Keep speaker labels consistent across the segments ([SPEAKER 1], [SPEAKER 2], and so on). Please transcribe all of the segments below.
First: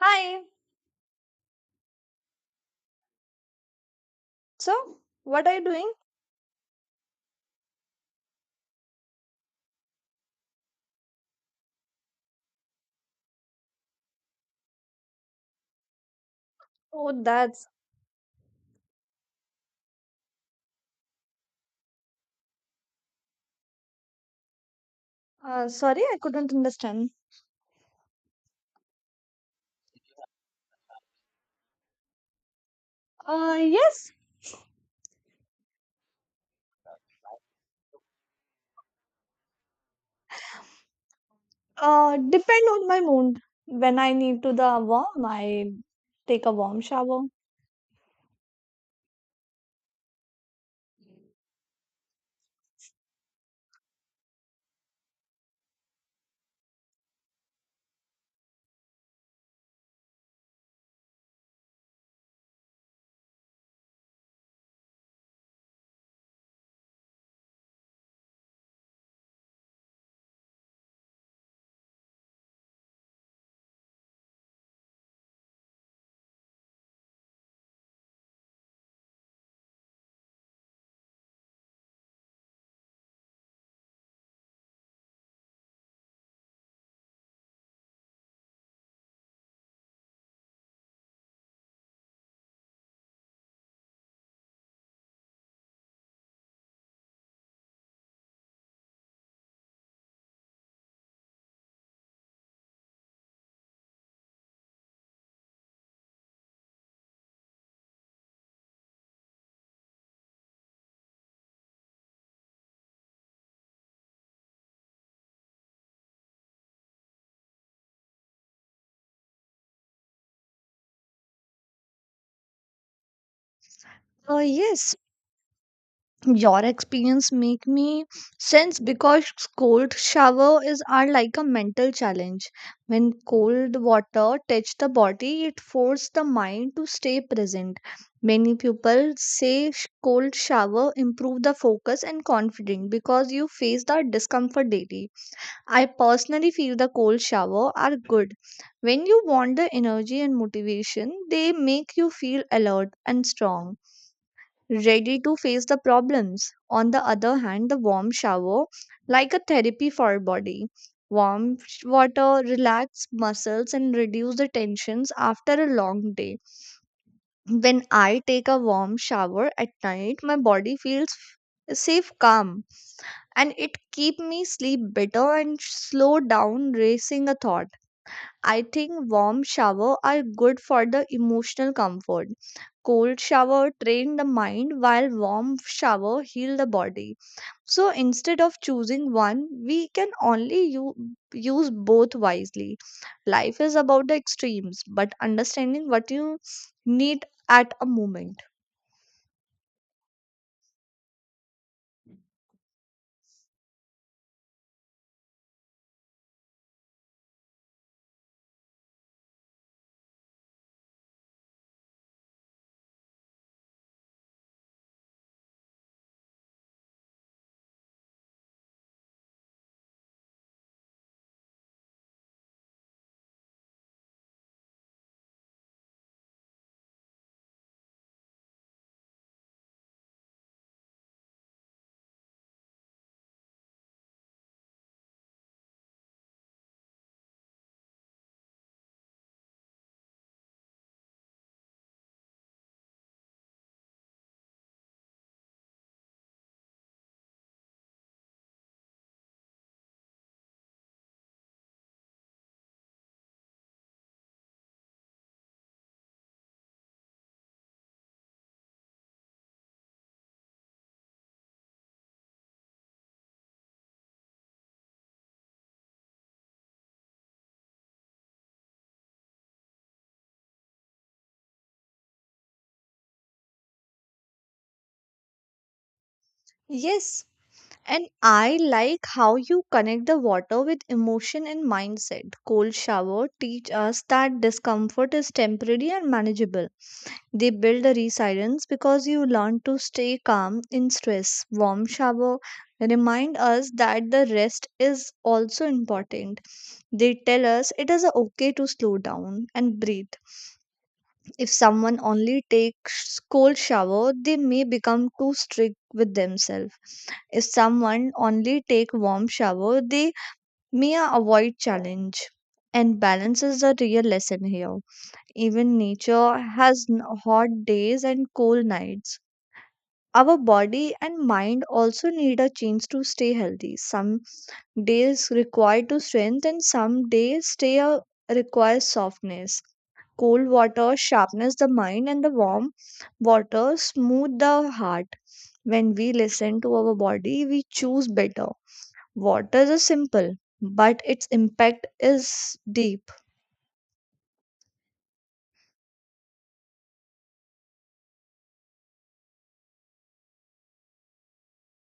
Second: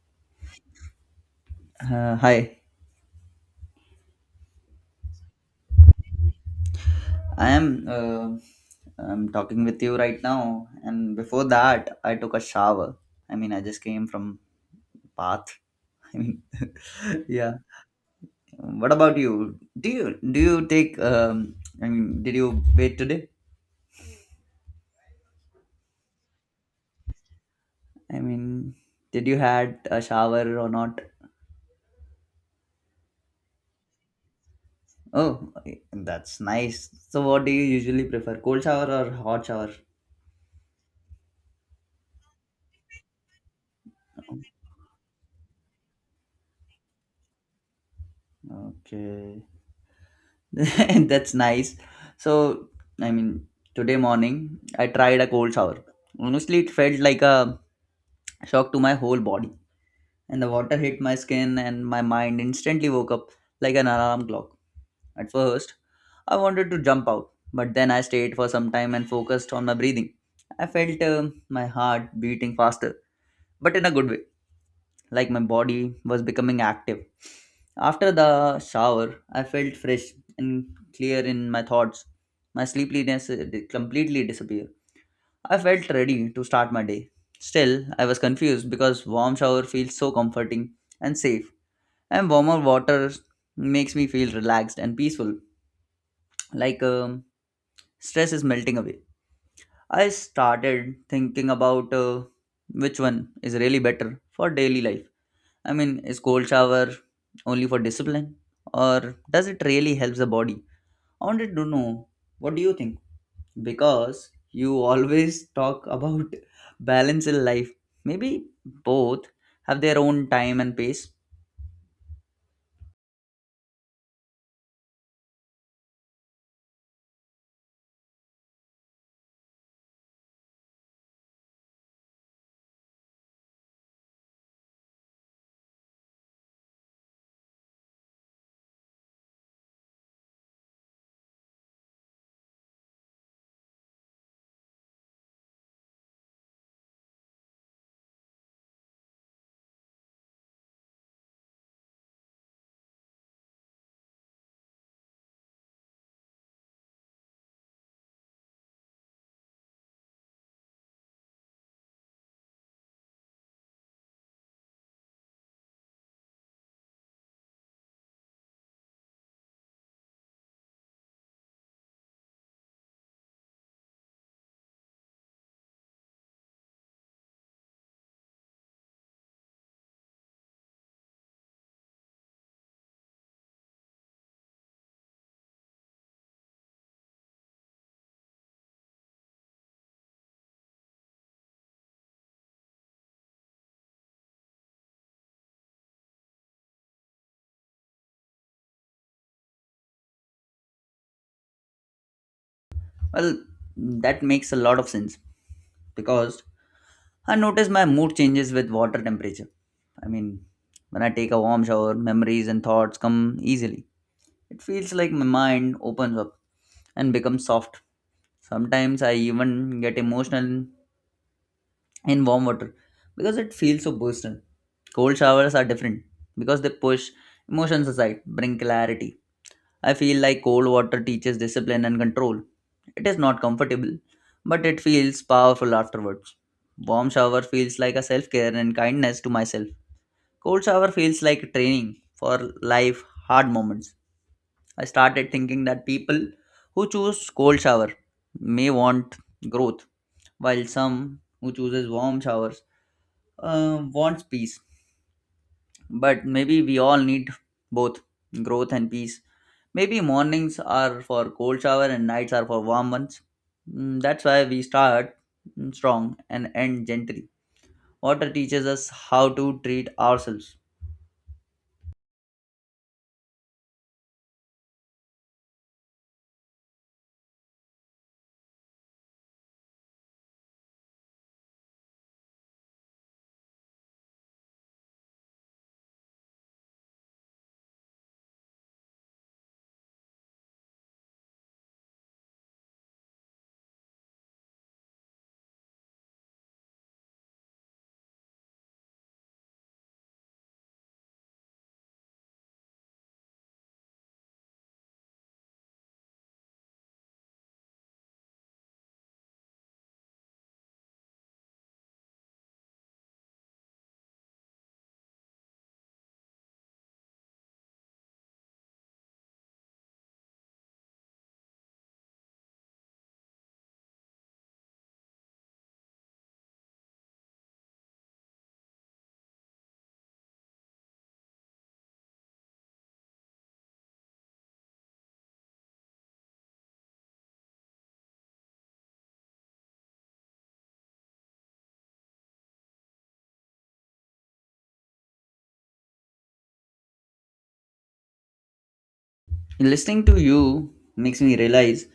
[SPEAKER 1] Hi.
[SPEAKER 2] Uh, hi,
[SPEAKER 1] So, what are you doing?
[SPEAKER 2] I am I'm talking with you right now, and before that, I took a shower. I mean, I just came from bath. I mean,
[SPEAKER 1] Oh,
[SPEAKER 2] yeah.
[SPEAKER 1] that's.
[SPEAKER 2] What about you? Do you take? I mean, did you bathe today?
[SPEAKER 1] Sorry, I couldn't understand.
[SPEAKER 2] I mean, did you had a shower or not?
[SPEAKER 1] Yes.
[SPEAKER 2] Oh, that's nice. So, what do you usually prefer, cold shower or hot shower?
[SPEAKER 1] Depend on my mood. When I need to the warm, I take a warm shower.
[SPEAKER 2] Okay. That's nice. So, I mean, today morning I tried a cold shower. Honestly, it felt like a shock to my whole body, and the water hit my skin, and my mind instantly woke up like an alarm clock. At first, I wanted to jump out, but then I stayed for some time and focused on my breathing. I felt my heart beating faster, but in a good way like my body was becoming active. After the shower, I felt fresh and clear in my thoughts. My sleepiness completely disappeared. I felt ready to start my day. Still, I was confused because warm shower feels so comforting and safe, and warmer water makes me feel relaxed and peaceful, like stress is melting away. I started thinking about which one is really better for daily life. I mean, is cold shower only for discipline or does it really helps the body? I wanted to know what do you think? Because you always talk about balance in life. Maybe both have their own time and pace.
[SPEAKER 1] Yes, your experience make me sense because cold shower is are like a mental challenge when cold water touch the body it forces the mind to stay present many people say cold shower improve the focus and confidence because you face the discomfort daily I personally feel the cold shower are good when you want the energy and motivation they make you feel alert and strong ready to face the problems. On the other hand, the warm shower, like a therapy for our body, warm water relax muscles and reduce the tensions after a long day. When I take a warm shower at night, my body feels safe, calm, and it keep me sleep better and slow down racing a thought. I think warm shower are good for the emotional comfort. Cold shower train the mind while warm shower heal the body. So instead of choosing one, we can only use both wisely. Life is about the extremes, but understanding what you need at a moment.
[SPEAKER 2] Well, that makes a lot of sense because I notice my mood changes with water temperature. I mean, when I take a warm shower, memories and thoughts come easily. It feels like my mind opens up and becomes soft. Sometimes I even get emotional in warm water because it feels so personal. Cold showers are different because they push emotions aside, bring clarity. I feel like cold water teaches discipline and control. It is not comfortable, but it feels powerful afterwards. Warm shower feels like a self care and kindness to myself. Cold shower feels like training for life hard moments. I started thinking that people who choose cold shower may want growth, while some who chooses warm showers wants peace. But maybe we all need both growth and peace. Maybe mornings are for cold shower and nights are for warm ones. Mm, that's why we start strong and end gently. Water teaches us how to treat ourselves.
[SPEAKER 1] Yes, and I like how you connect the water with emotion and mindset. Cold shower teach us that discomfort is temporary and manageable. They build a resilience because you learn to stay calm in stress. Warm shower remind us that the rest is also important. They tell us it is okay to slow down and breathe. If someone only takes cold shower, they may become too strict with themselves. If someone only take warm shower, they may avoid challenge. And balance is the real lesson here. Even nature has hot days and cool nights. Our body and mind also need a change to stay healthy. Some days require to strength and some days stay requires softness. Cold water sharpens the mind and the warm water smooth the heart. When we listen to our body, we choose better. Water is simple, but its impact is deep.
[SPEAKER 2] Listening to you makes me realize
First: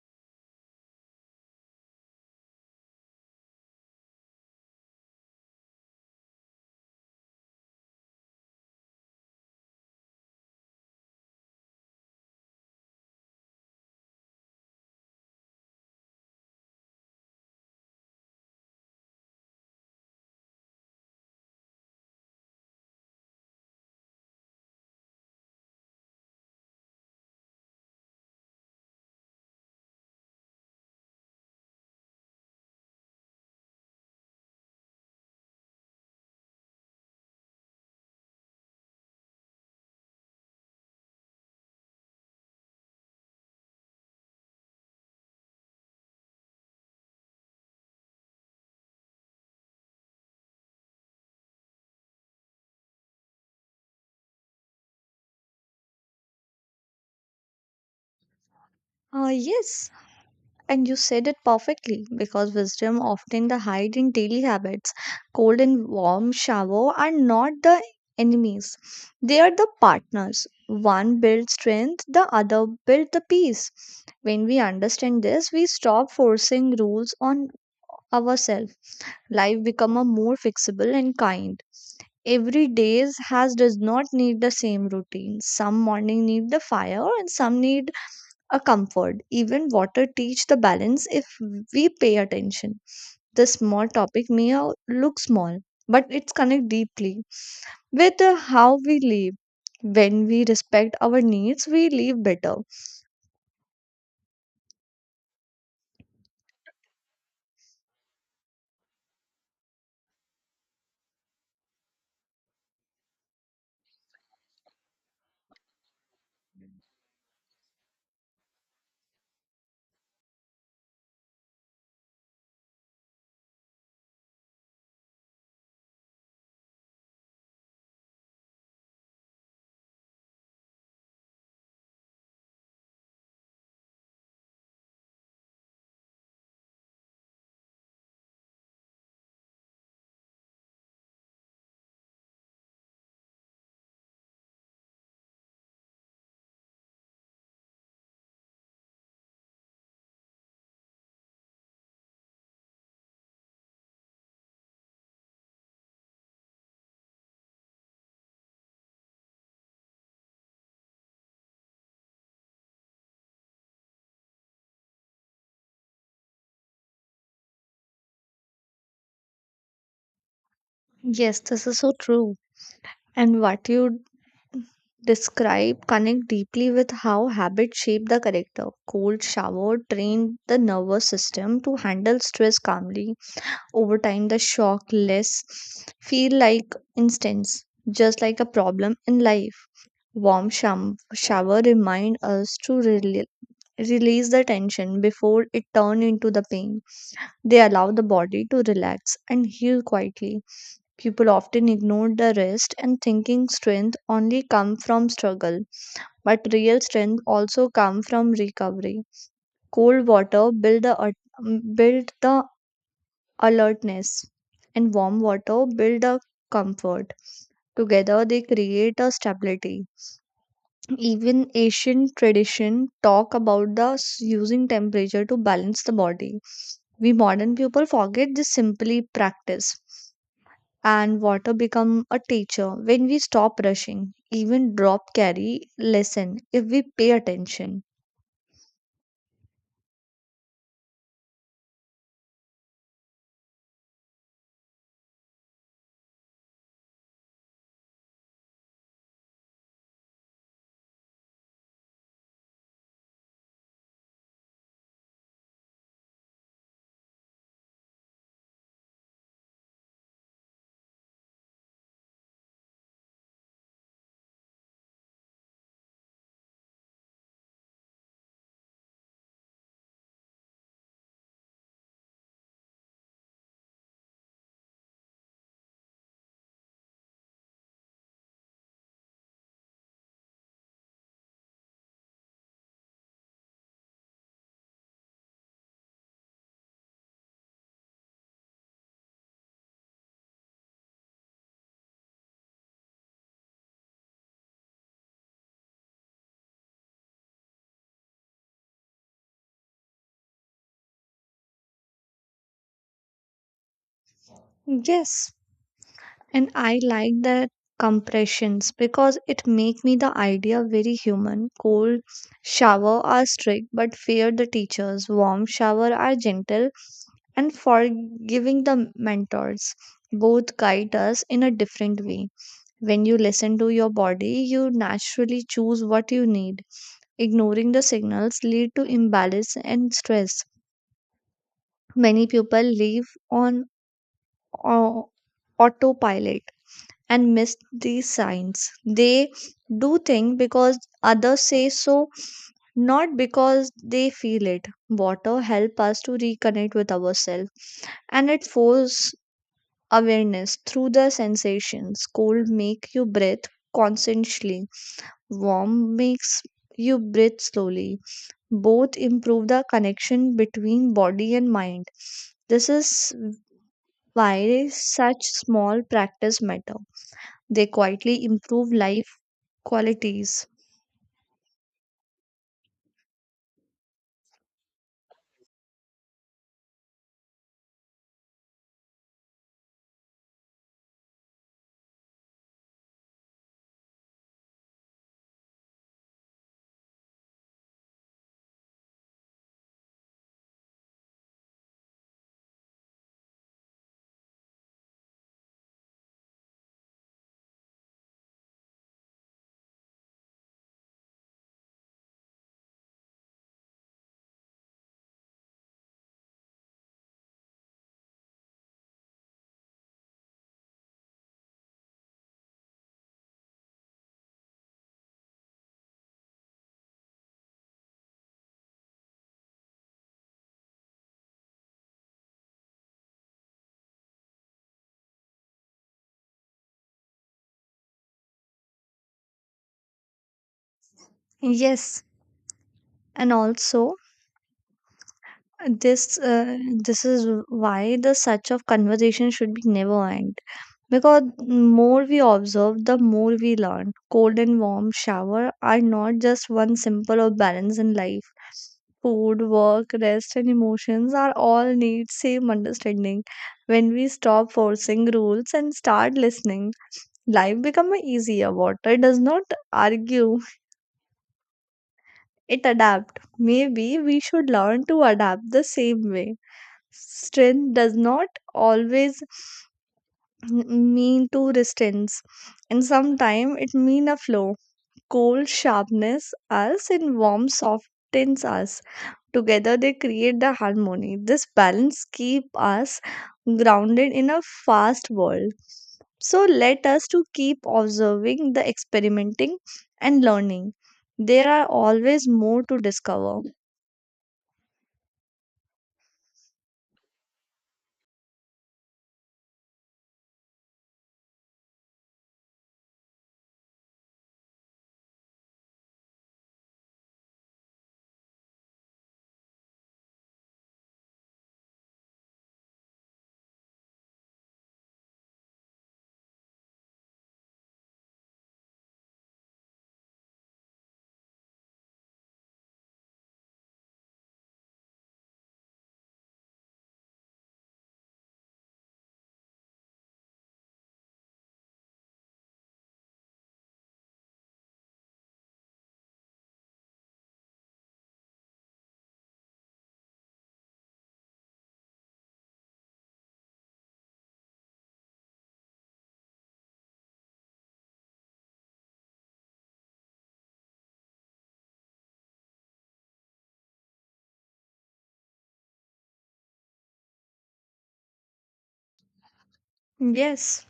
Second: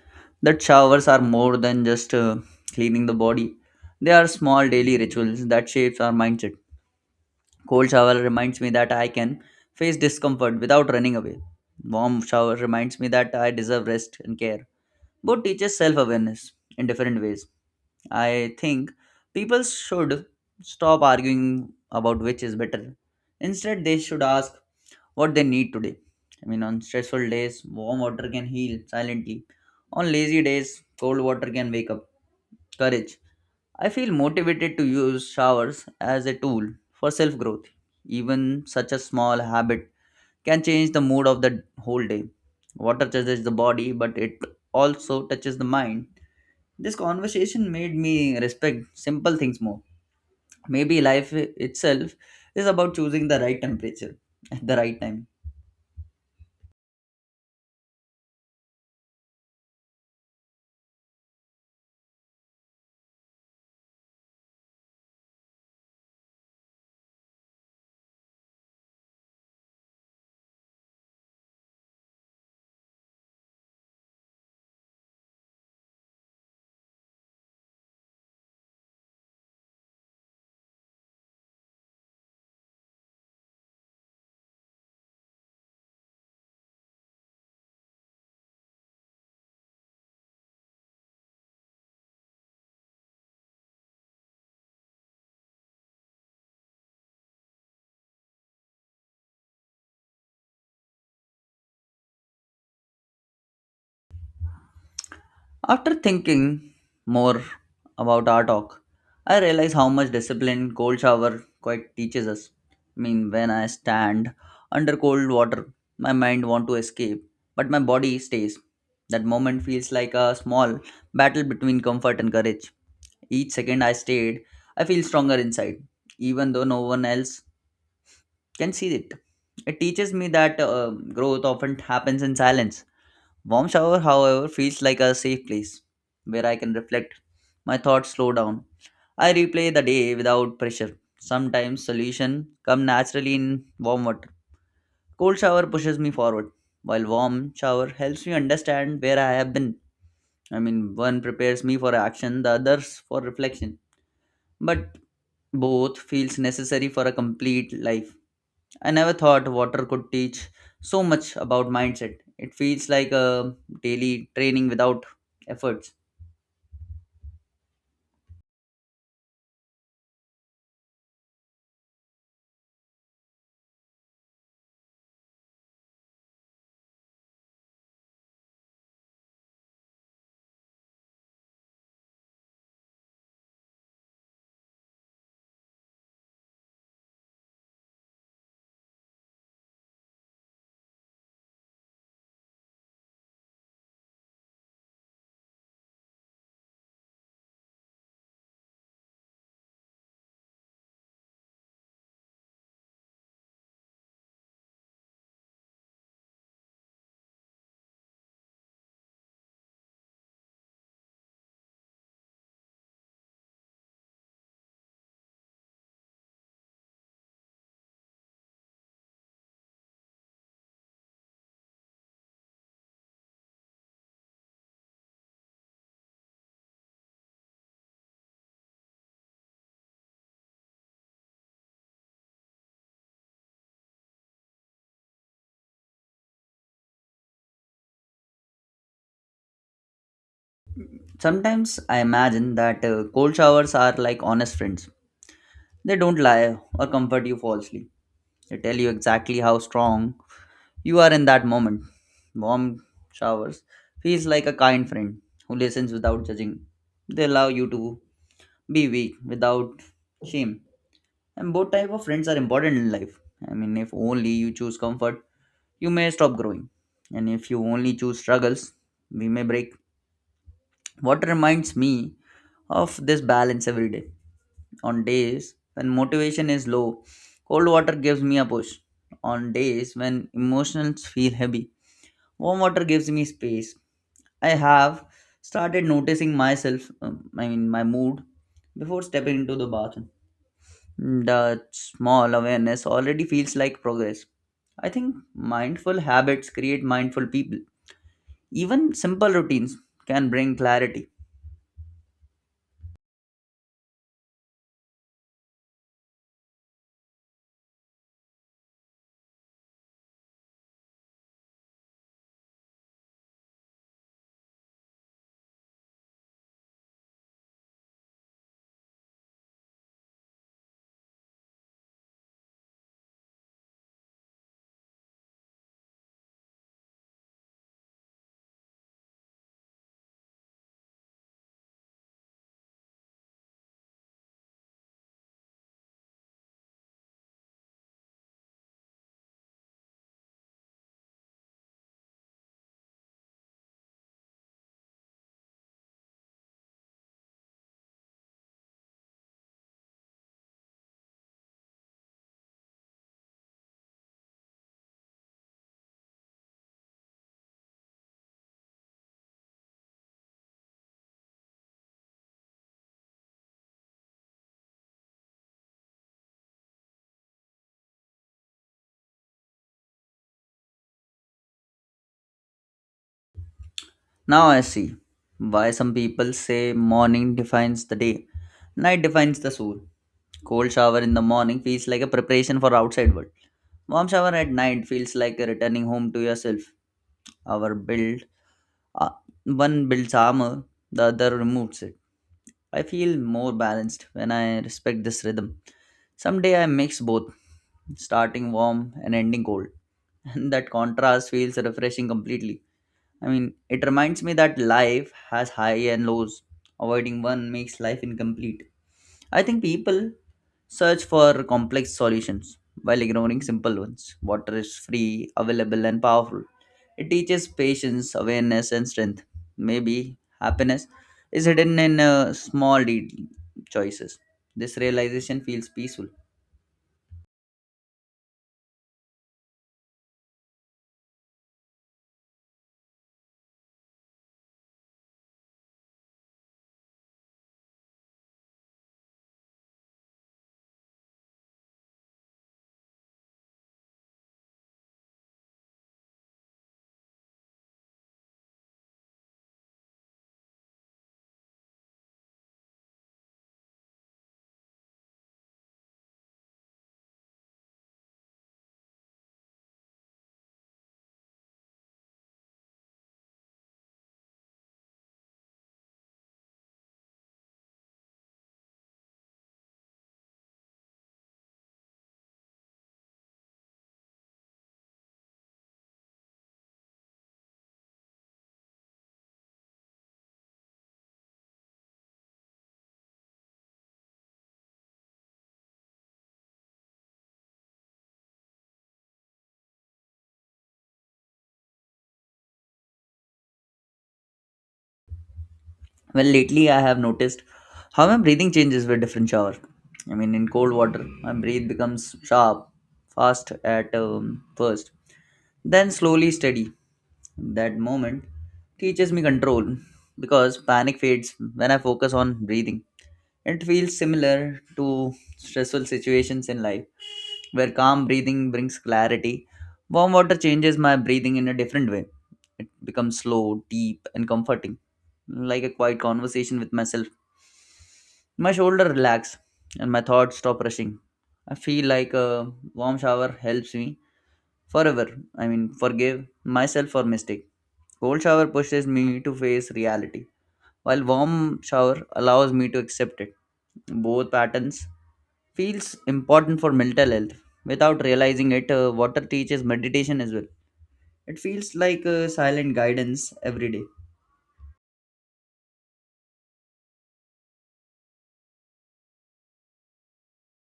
[SPEAKER 2] that showers are more than just cleaning the body. They are small daily rituals that shapes our mindset. Cold shower reminds me that I can face discomfort without running away. Warm shower reminds me that I deserve rest and care. Both teaches self-awareness in different ways. I think people should stop arguing about which is better. Instead, they should ask what they need today. I mean, on stressful days, warm water can heal silently. On lazy days, cold water can wake up courage. I feel motivated to use showers as a tool for self growth. Even such a small habit can change the mood of the whole day. Water touches the body, but it also touches the mind. This conversation made me respect simple things more. Maybe life itself is about choosing the right temperature at the right time.
[SPEAKER 1] Yes, and you said it perfectly because wisdom often the hide in daily habits. Cold and warm shower are not the enemies. They are the partners. One builds strength, the other builds the peace. When we understand this, we stop forcing rules on ourselves. Life become a more flexible and kind. Every day has does not need the same routine. Some morning need the fire and some need a comfort. Even water teach the balance if we pay attention. This small topic may look small, but it's connect deeply with how we live. When we respect our needs, we live better.
[SPEAKER 2] After thinking more about our talk, I realize how much discipline cold shower quite teaches us. I mean, when I stand under cold water, my mind want to escape, but my body stays. That moment feels like a small battle between comfort and courage. Each second I stayed, I feel stronger inside, even though no one else can see it. It teaches me that growth often happens in silence. Warm shower, however, feels like a safe place where I can reflect. My thoughts slow down. I replay the day without pressure. Sometimes solutions come naturally in warm water. Cold shower pushes me forward, while warm shower helps me understand where I have been. I mean, one prepares me for action, the others for reflection. But both feels necessary for a complete life. I never thought water could teach so much about mindset. It feels like a daily training without efforts.
[SPEAKER 1] Yes, this is so true. And what you describe connect deeply with how habits shape the character. Cold shower trained the nervous system to handle stress calmly over time the shock less feel like instance, just like a problem in life. Warm shower remind us to release the tension before it turn into the pain. They allow the body to relax and heal quietly. People often ignore the rest and thinking strength only come from struggle, but real strength also come from recovery. Cold water build the alertness, and warm water build a comfort. Together they create a stability. Even ancient tradition talk about the using temperature to balance the body. We modern people forget this simply practice. And water become a teacher when we stop rushing. Even drop carry lesson if we pay attention.
[SPEAKER 2] Sometimes I imagine that cold showers are like honest friends. They don't lie or comfort you falsely. They tell you exactly how strong you are in that moment. Warm showers feels like a kind friend who listens without judging. They allow you to be weak without shame. And both type of friends are important in life. I mean, if only you choose comfort you may stop growing. And if you only choose struggles, we may break. What reminds me of this balance every day. On days when motivation is low, cold water gives me a push. On days when emotions feel heavy, warm water gives me space. I have started noticing myself, I mean, my mood before stepping into the bathroom. The small awareness already feels like progress. I think mindful habits create mindful people. Even simple routines can bring clarity.
[SPEAKER 1] Yes, and I like that compressions because it make me the idea very human. Cold shower are strict but fear the teachers. Warm shower are gentle and forgiving the mentors. Both guide us in a different way. When you listen to your body you naturally choose what you need. Ignoring the signals lead to imbalance and stress. Many people live on au- autopilot and miss these signs. They do think because others say so, not because they feel it. Water help us to reconnect with ourselves, and it force awareness through the sensations. Cold make you breathe consciously. Warm makes you breathe slowly. Both improve the connection between body and mind. This is why such small practice matter. They quietly improve life qualities.
[SPEAKER 2] Now I see why some people say morning defines the day, night defines the soul. Cold shower in the morning feels like a preparation for outside world. Warm shower at night feels like returning home to yourself. Our build, uh, one builds armor, the other removes it. I feel more balanced when I respect this rhythm. Someday I mix both, starting warm and ending cold, and that contrast feels refreshing completely. I mean, it reminds me that life has high and lows. Avoiding one makes life incomplete. I think people search for complex solutions while ignoring simple ones. Water is free, available, and powerful. It teaches patience, awareness, and strength. Maybe happiness is hidden in choices. This realization feels peaceful.
[SPEAKER 1] Yes, and also this uh, this is why the such of conversation should be never end. Because more we observe, the more we learn. Cold and warm shower are not just one simple of balance in life. Food, work, rest, and emotions are all need same understanding. When we stop forcing rules and start listening, life become easier. Water does not argue. It adapt. Maybe we should learn to adapt the same way. Strength does not always mean to resistance, and sometimes it mean a flow. Cold sharpness us and warm softens us. Together they create the harmony. This balance keep us grounded in a fast world. So let us to keep observing the experimenting and learning. There are always more to discover.
[SPEAKER 2] Well, lately I have noticed how my breathing changes with different shower. I mean, in cold water, my breath becomes sharp, fast at first, then slowly steady. That moment teaches me control because panic fades when I focus on breathing. It feels similar to stressful situations in life where calm breathing brings clarity. Warm water changes my breathing in a different way. It becomes slow, deep, and comforting, like a quiet conversation with myself. My shoulder relax, and my thoughts stop rushing. I feel like a warm shower helps me forever. I mean, forgive myself for mistake. Cold shower pushes me to face reality while warm shower allows me to accept it. Both patterns feels important for mental health. Without realizing it, water teaches meditation as well. It feels like silent guidance every day.
[SPEAKER 1] Yes,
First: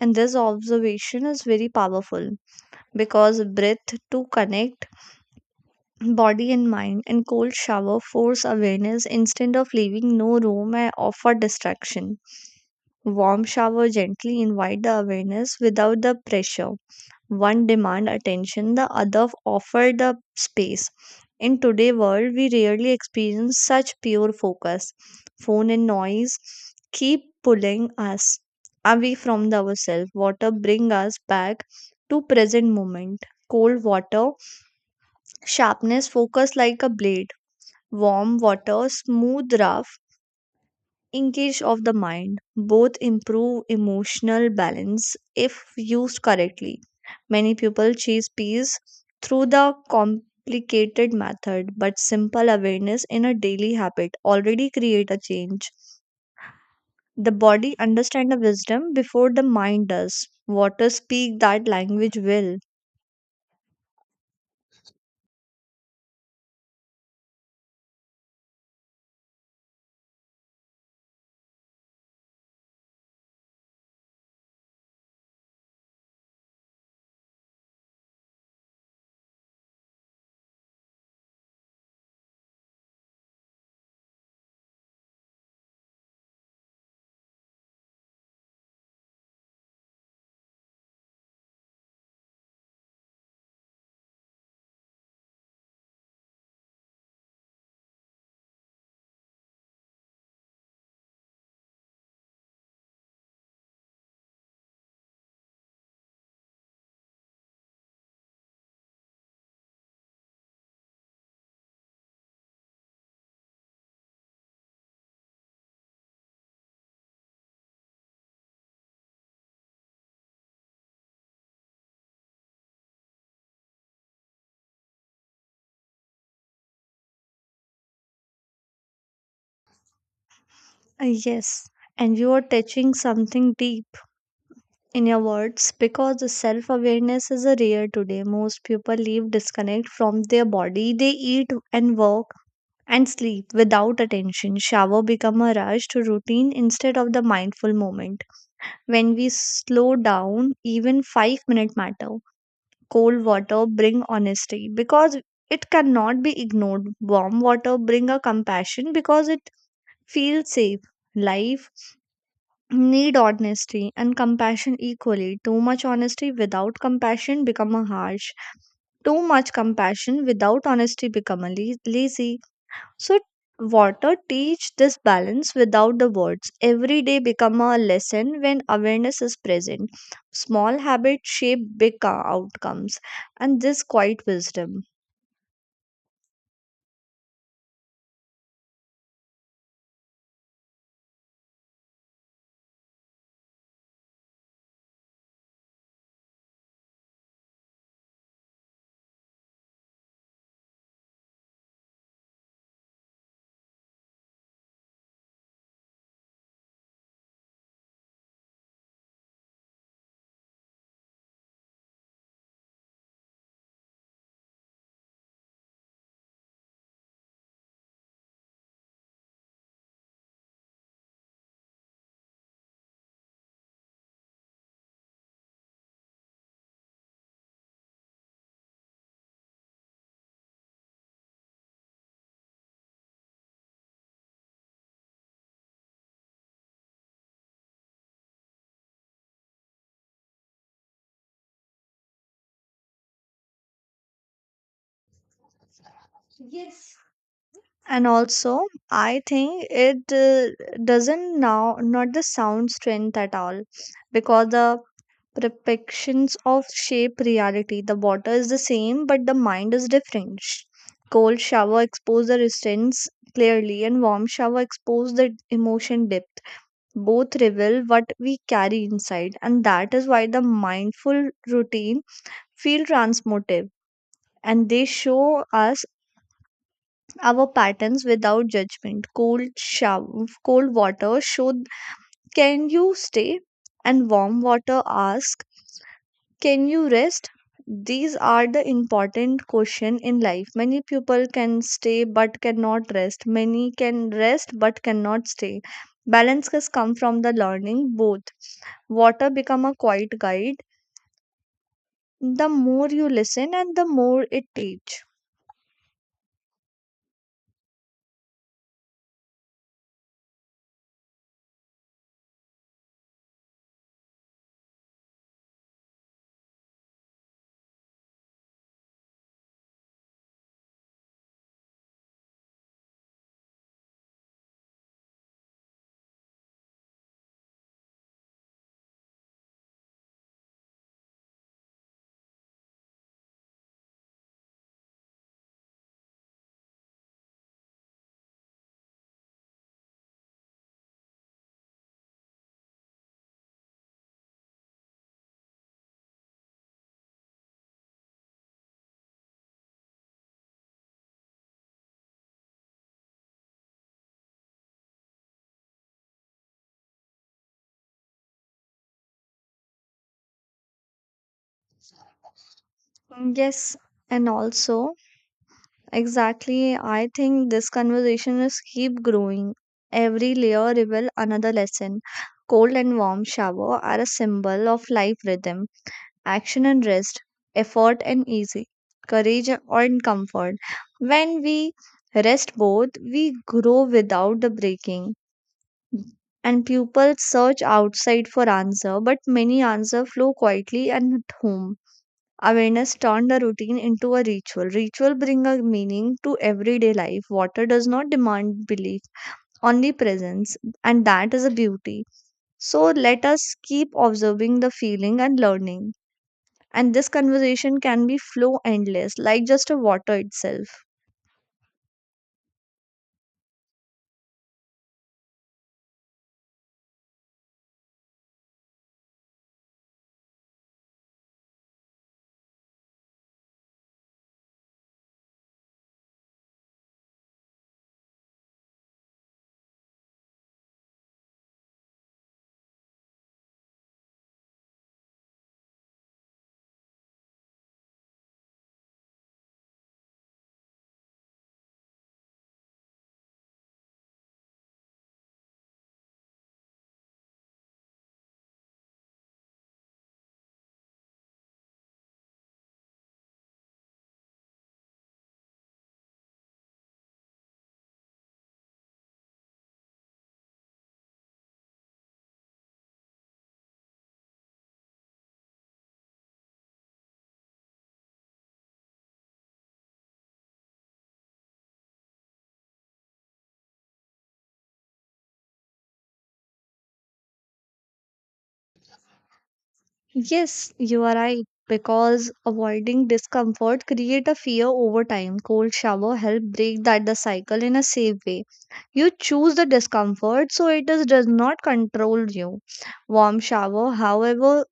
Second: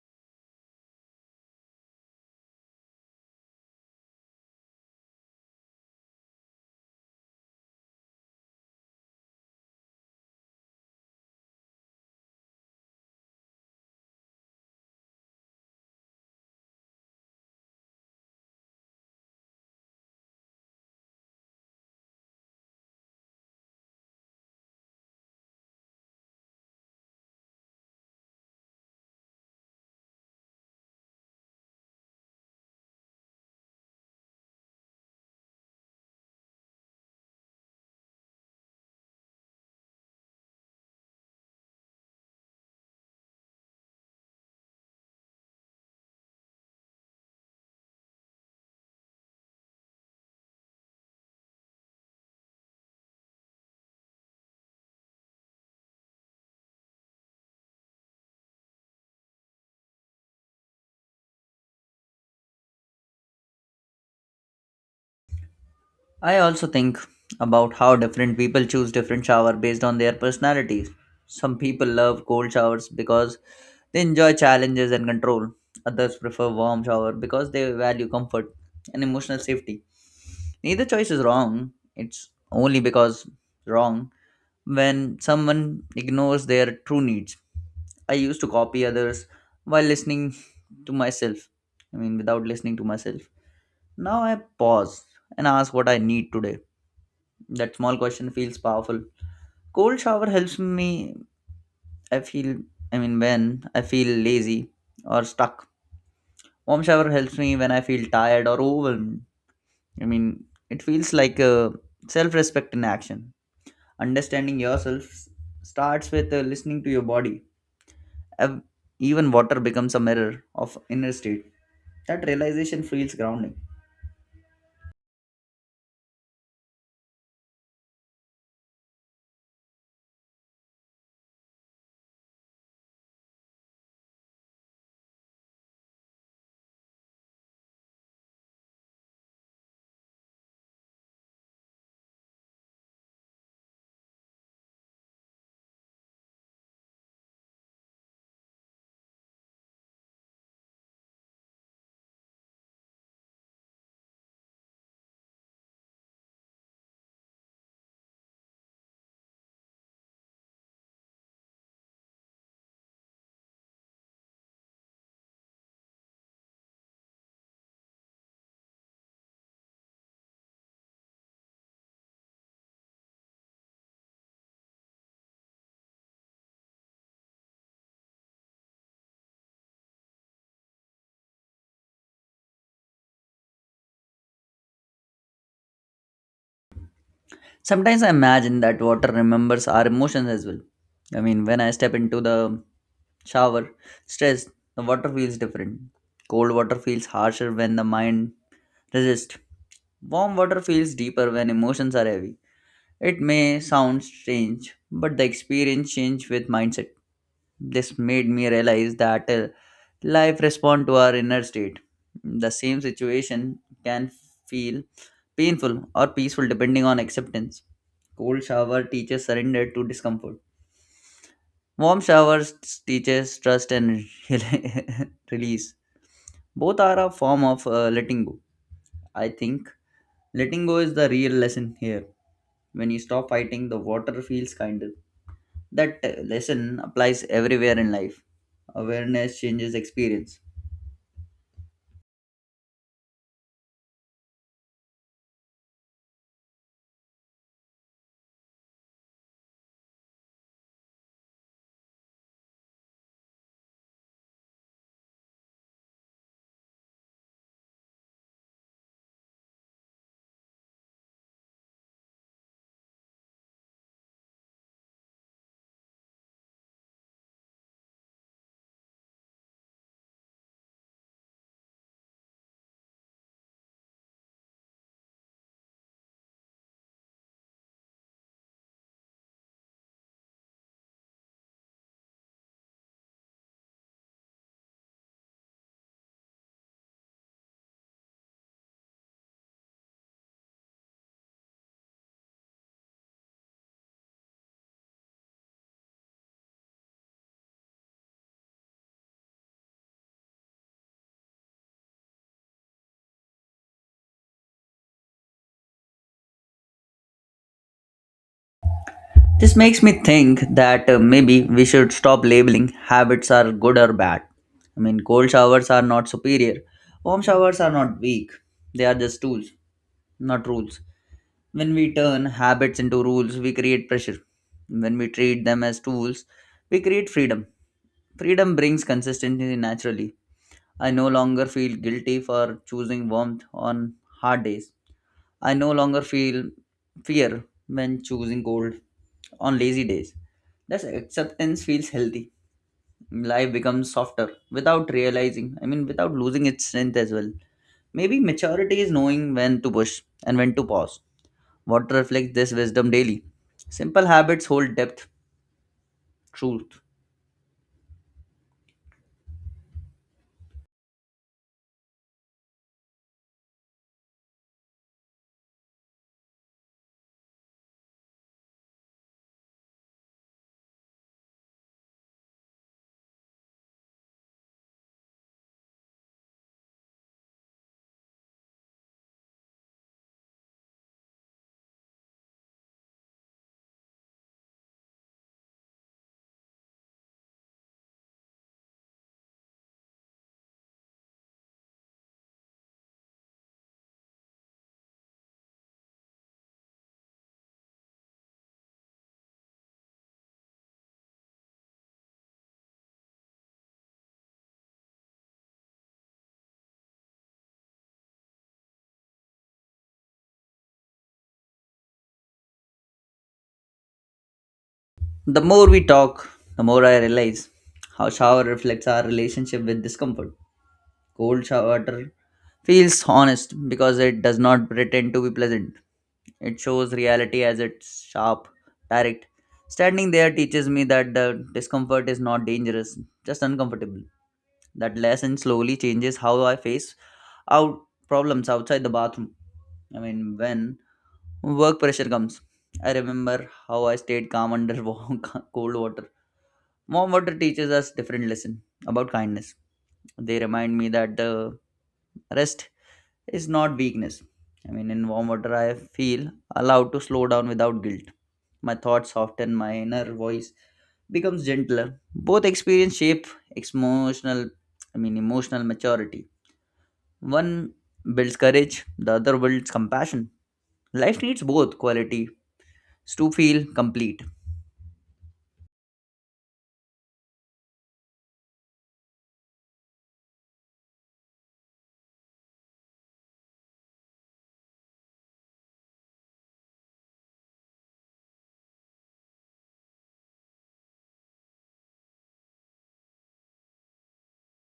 [SPEAKER 1] and this observation is very powerful because breath to connect body and mind, and cold shower force awareness instead of leaving no room or for distraction. Warm shower gently invite the awareness without the pressure. One demand attention, the other offer the space. In today's world we rarely experience such pure focus. Phone and noise keep pulling us away from the ourselves. Water bring us back to present moment. Cold water sharpness focus like a blade. Warm water smooth rough engage of the mind. Both improve emotional balance if used correctly. Many people chase peace through the complicated method, but simple awareness in a daily habit already create a change. The body understand the wisdom before the mind does. Water speak that language well.
[SPEAKER 2] I also think about how different people choose different shower based on their personalities. Some people love cold showers because they enjoy challenges and control. Others prefer warm shower because they value comfort and emotional safety. Neither choice is wrong. It's only because wrong when someone ignores their true needs. I used to copy others while listening to myself. I mean, without listening to myself. Now I pause and ask what I need today. That small question feels powerful. Cold shower helps me. I feel, I mean, when I feel lazy or stuck. Warm shower helps me when I feel tired or overwhelmed. I mean, it feels like self respect in action. Understanding yourself starts with listening to your body. Ev- Even water becomes a mirror of inner state. That realization feels grounding.
[SPEAKER 1] Yes, and you are touching something deep in your words because the self awareness is a rare today. Most people live disconnect from their body. They eat and work and sleep without attention. Shower become a rushed routine instead of the mindful moment. When we slow down, even five-minute matter. Cold water bring honesty because it cannot be ignored. Warm water bring a compassion because it feels safe. Life need honesty and compassion equally. Too much honesty without compassion become a harsh. Too much compassion without honesty become a lazy. So water teach this balance without the words. Every day become a lesson when awareness is present. Small habits shape big outcomes, and this quiet wisdom.
[SPEAKER 2] Sometimes I imagine that water remembers our emotions as well. I mean, when I step into the shower, stressed, the water feels different. Cold water feels harsher when the mind resists. Warm water feels deeper when emotions are heavy. It may sound strange, but the experience changed with mindset. This made me realize that life responds to our inner state. The same situation can feel painful or peaceful depending on acceptance. Cold shower teaches surrender to discomfort. Warm showers teaches trust and release. Both are a form of letting go. I think letting go is the real lesson here. When you stop fighting, the water feels kinder. That lesson applies everywhere in life. Awareness changes experience.
[SPEAKER 1] Yes, and also I think it doesn't now not the sound strength at all because the perceptions of shape reality. The water is the same, but the mind is different. Cold shower expose the resistance clearly, and warm shower expose the emotion depth. Both reveal what we carry inside, and that is why the mindful routine feel transmotive, and they show us our patterns without judgment. Cold water show, can you stay? And warm water asks, can you rest? These are the important question in life. Many people can stay but cannot rest. Many can rest but cannot stay. Balance has come from the learning both. Water become a quiet guide. The more you listen and the more it teach.
[SPEAKER 2] This makes me think that maybe we should stop labeling habits are good or bad. I mean, cold showers are not superior, warm showers are not weak. They are just tools, not rules. When we turn habits into rules, we create pressure. When we treat them as tools, we create freedom. Freedom brings consistency naturally. I no longer feel guilty for choosing warmth on hard days. I no longer feel fear when choosing cold on lazy days. That acceptance feels healthy. Life becomes softer without realizing, I mean, without losing its strength as well. Maybe maturity is knowing when to push and when to pause. Water reflects this wisdom daily. Simple habits hold depth, truth.
[SPEAKER 1] Yes, and also exactly, I think this conversation is keep growing. Every layer reveal another lesson. Cold and warm shower are a symbol of life rhythm action and rest, effort and easy, courage and comfort. When we rest both, we grow without the breaking. And people search outside for answer, but many answer flow quietly and at home. Awareness turned the routine into a ritual. Ritual bring a meaning to everyday life. Water does not demand belief, only presence, and that is a beauty. So let us keep observing the feeling and learning, and this conversation can be flow endless like just a water itself.
[SPEAKER 2] The more we talk, the more I realize how shower reflects our relationship with discomfort. Cold shower water feels honest because it does not pretend to be pleasant. It shows reality as it's sharp, direct. Standing there teaches me that the discomfort is not dangerous, just uncomfortable. That lesson slowly changes how I face out problems outside the bathroom. I mean, when work pressure comes, I remember how I stayed calm under cold water. Warm water teaches us different lesson about kindness. They remind me that the rest is not weakness. I mean, in warm water, I feel allowed to slow down without guilt. My thoughts soften, my inner voice becomes gentler. Both experience shape emotional, I mean, emotional maturity. One builds courage, the other builds compassion. Life needs both qualities to feel complete.
[SPEAKER 1] Yes you are right because avoiding discomfort create a fear over time. Cold shower help break that the cycle in a safe way. You choose the discomfort so it is, does not control you. Warm shower however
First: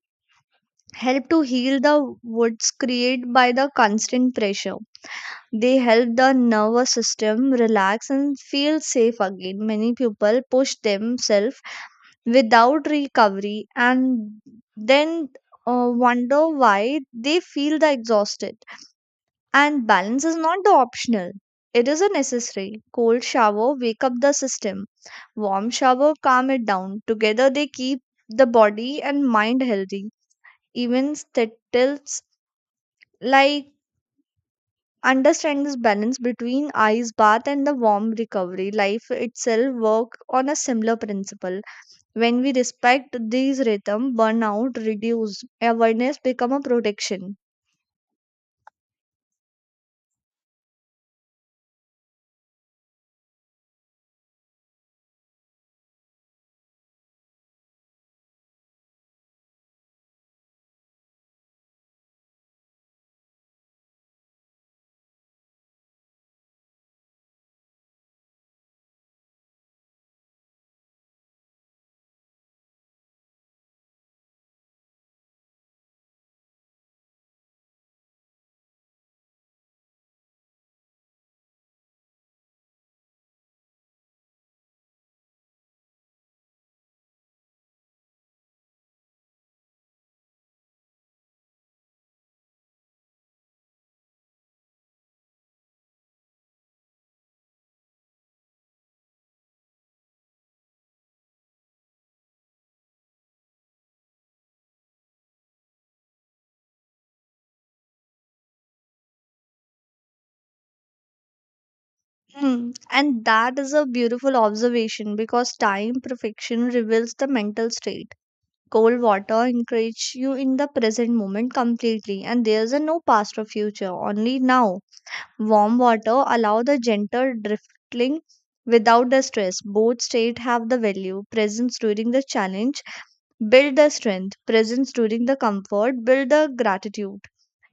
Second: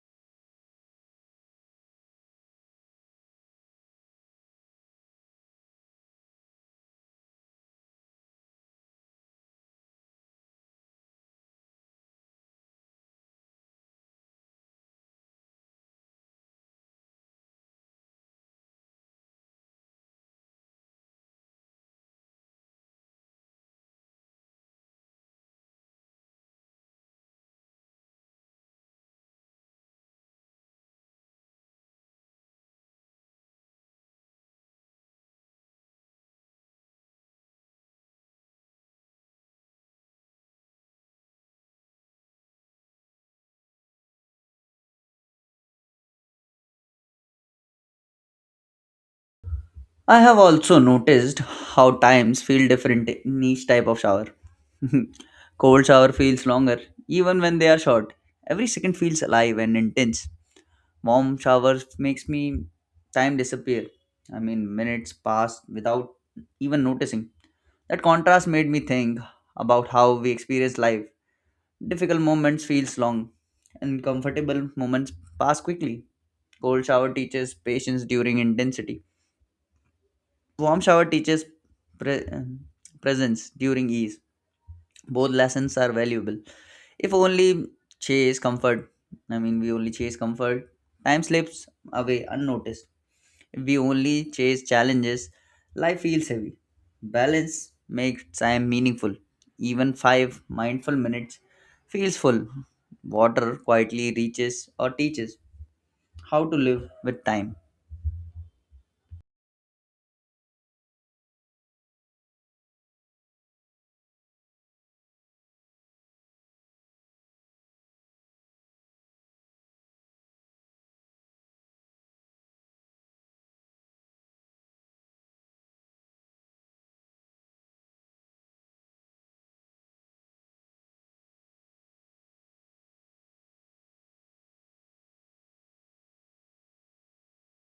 [SPEAKER 1] help to heal the wounds created by the constant pressure. They help the nervous system relax and feel safe again. Many people push themselves without recovery and then wonder why they feel the exhausted, and balance is not the optional. It is a necessary. Cold shower wake up the system, warm shower calm it down. Together they keep the body and mind healthy. Even tips like understand this balance between ice bath and the warm recovery, life itself work on a similar principle. When we respect these rhythm, burnout reduce. Awareness become a protection.
[SPEAKER 2] I have also noticed how times feel different in each type of shower. Cold shower feels longer, even when they are short. Every second feels alive and intense. Mom showers makes me time disappear. I mean, minutes pass without even noticing. That contrast made me think about how we experience life. Difficult moments feels long, and comfortable moments pass quickly. Cold shower teaches patience during intensity. Warm shower teaches pre- uh, presence during ease. Both lessons are valuable. If only chase comfort. I mean, we only chase comfort. Time slips away unnoticed. If we only chase challenges, life feels heavy. Balance makes time meaningful. Even 5 mindful minutes feels full. Water quietly reaches or teaches how to live with time.
[SPEAKER 1] Hmm. And that is a beautiful observation because time perfection reveals the mental state. Cold water encourages you in the present moment completely, and there's a no past or future, only now. Warm water allow the gentle drifting without the stress. Both state have the value. Presence during the challenge build the strength. Presence during the comfort build the gratitude.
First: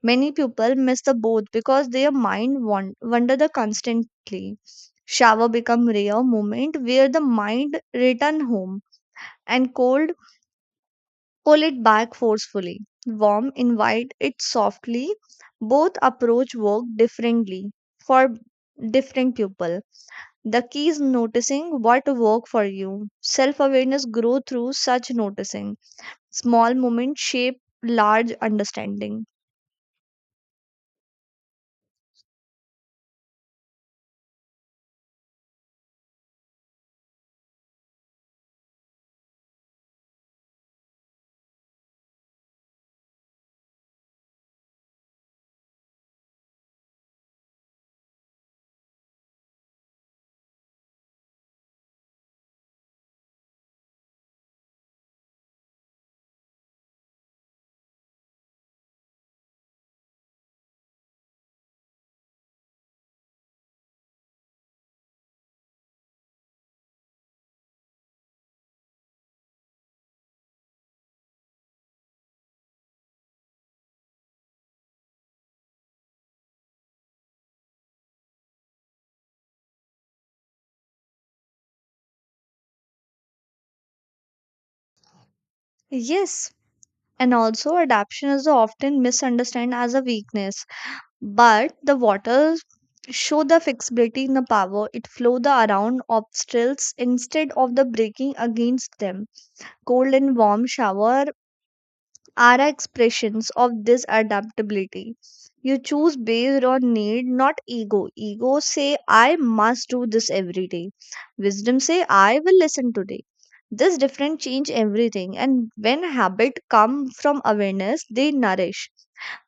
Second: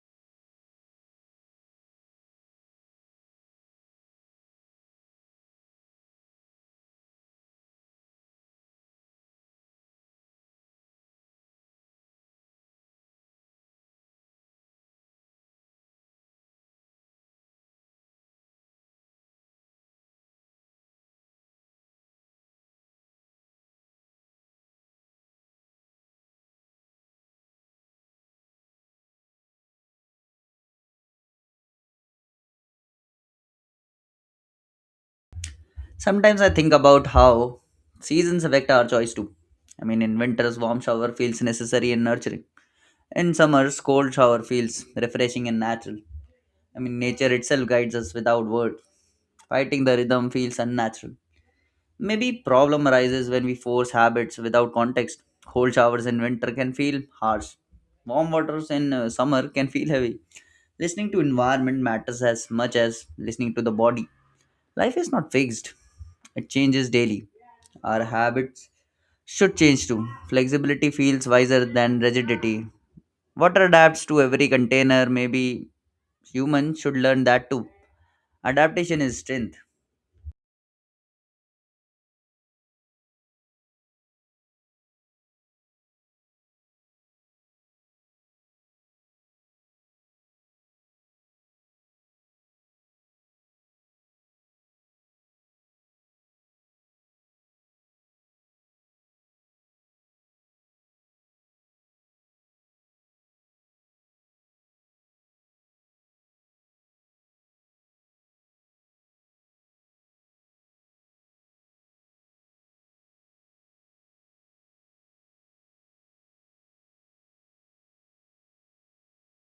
[SPEAKER 1] Many people miss the both because their mind wander the constantly. Shower become rare moment where the mind return home, and cold pull it back forcefully. Warm invite it softly. Both approach work differently for different people. The key is noticing what work for you. Self-awareness grow through such noticing. Small moments shape large understanding.
[SPEAKER 2] Sometimes I think about how seasons affect our choice too. I mean, in winters, warm shower feels necessary and nurturing. In summers, cold shower feels refreshing and natural. I mean, nature itself guides us without words. Fighting the rhythm feels unnatural. Maybe problem arises when we force habits without context. Cold showers in winter can feel harsh. Warm waters in summer can feel heavy. Listening to environment matters as much as listening to the body. Life is not fixed. It changes daily. Our habits should change too. Flexibility feels wiser than rigidity. Water adapts to every container. Maybe humans should learn that too. Adaptation is strength.
[SPEAKER 1] Yes, and also, adaptation is often misunderstood as a weakness, but the waters show the flexibility in the power. It flow the around obstacles instead of the breaking against them. Cold and warm shower are expressions of this adaptability. You choose based on need, not ego. Ego say, I must do this every day. Wisdom say, I will listen today. This different change everything. And when habit come from awareness, they nourish.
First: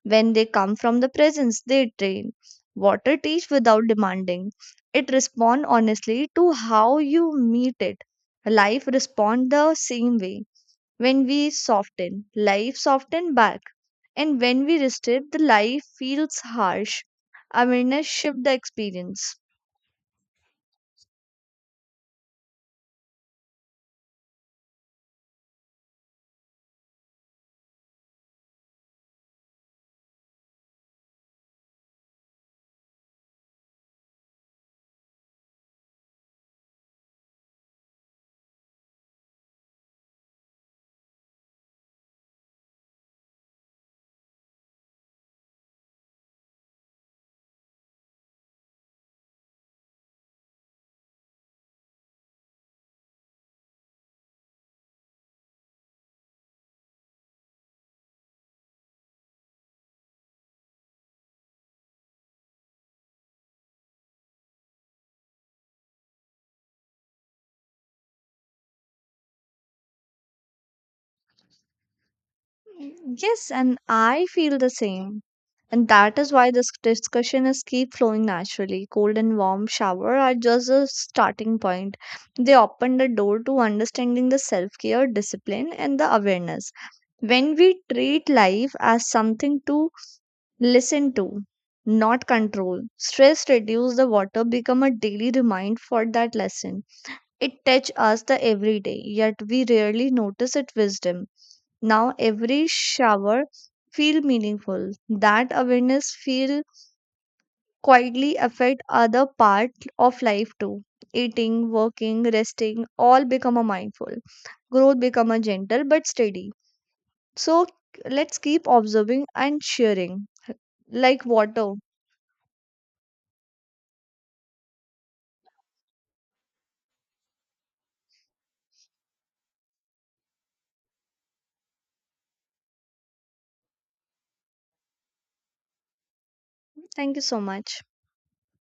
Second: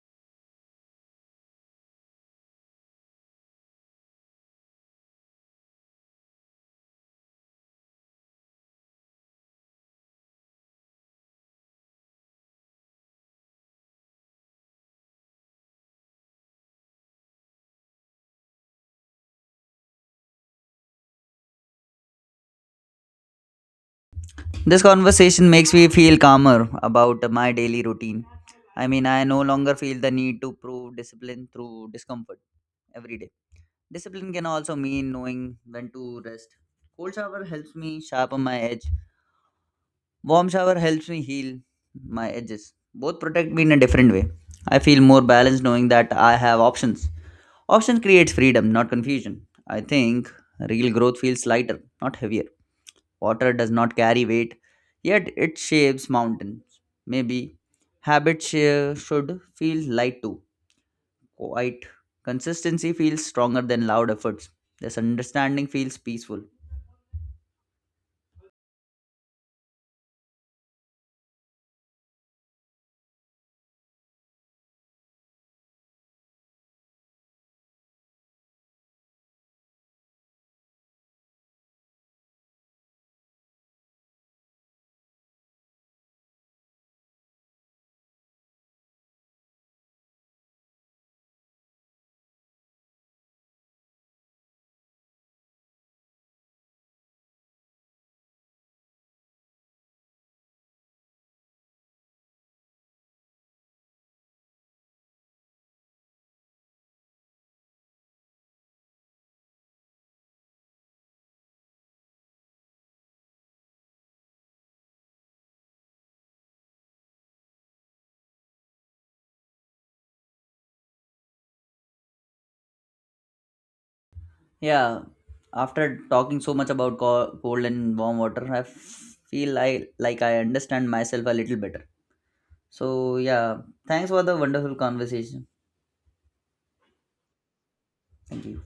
[SPEAKER 1] When they come from the presence, they train. Water teach without demanding. It respond honestly to how you meet it. Life respond the same way when we soften, life softens back. And when we restrict, the life feels harsh. Awareness shifts the experience.
[SPEAKER 2] This conversation makes me feel calmer about my daily routine. I mean, I no longer feel the need to prove discipline through discomfort every day. Discipline can also mean knowing when to rest. Cold shower helps me sharpen my edge. Warm shower helps me heal my edges. Both protect me in a different way. I feel more balanced knowing that I have options. Options creates freedom, not confusion. I think real growth feels lighter, not heavier. Water does not carry weight, yet it shapes mountains. Maybe habits should feel light too, quite. Consistency feels stronger than loud efforts. This understanding feels peaceful.
[SPEAKER 1] Yes, and I feel the same. And that is why this discussion is keep flowing naturally. Cold and warm shower are just a starting point. They open the door to understanding the self care, discipline, and the awareness. When we treat life as something to listen to, not control. Stress reduce the water become a daily remind for that lesson. It touch us the everyday, yet we rarely notice its wisdom. Now every shower feel meaningful. That awareness feel quietly affect other part of life too. Eating, working, resting, all become a mindful. Growth become a gentle but steady. So let's keep observing and sharing like water.
[SPEAKER 2] Yeah, after talking so much about cold and warm water, feel I like I understand myself a little better. So yeah, thanks for the wonderful conversation.
[SPEAKER 1] Thank you so much.
[SPEAKER 2] Thank you.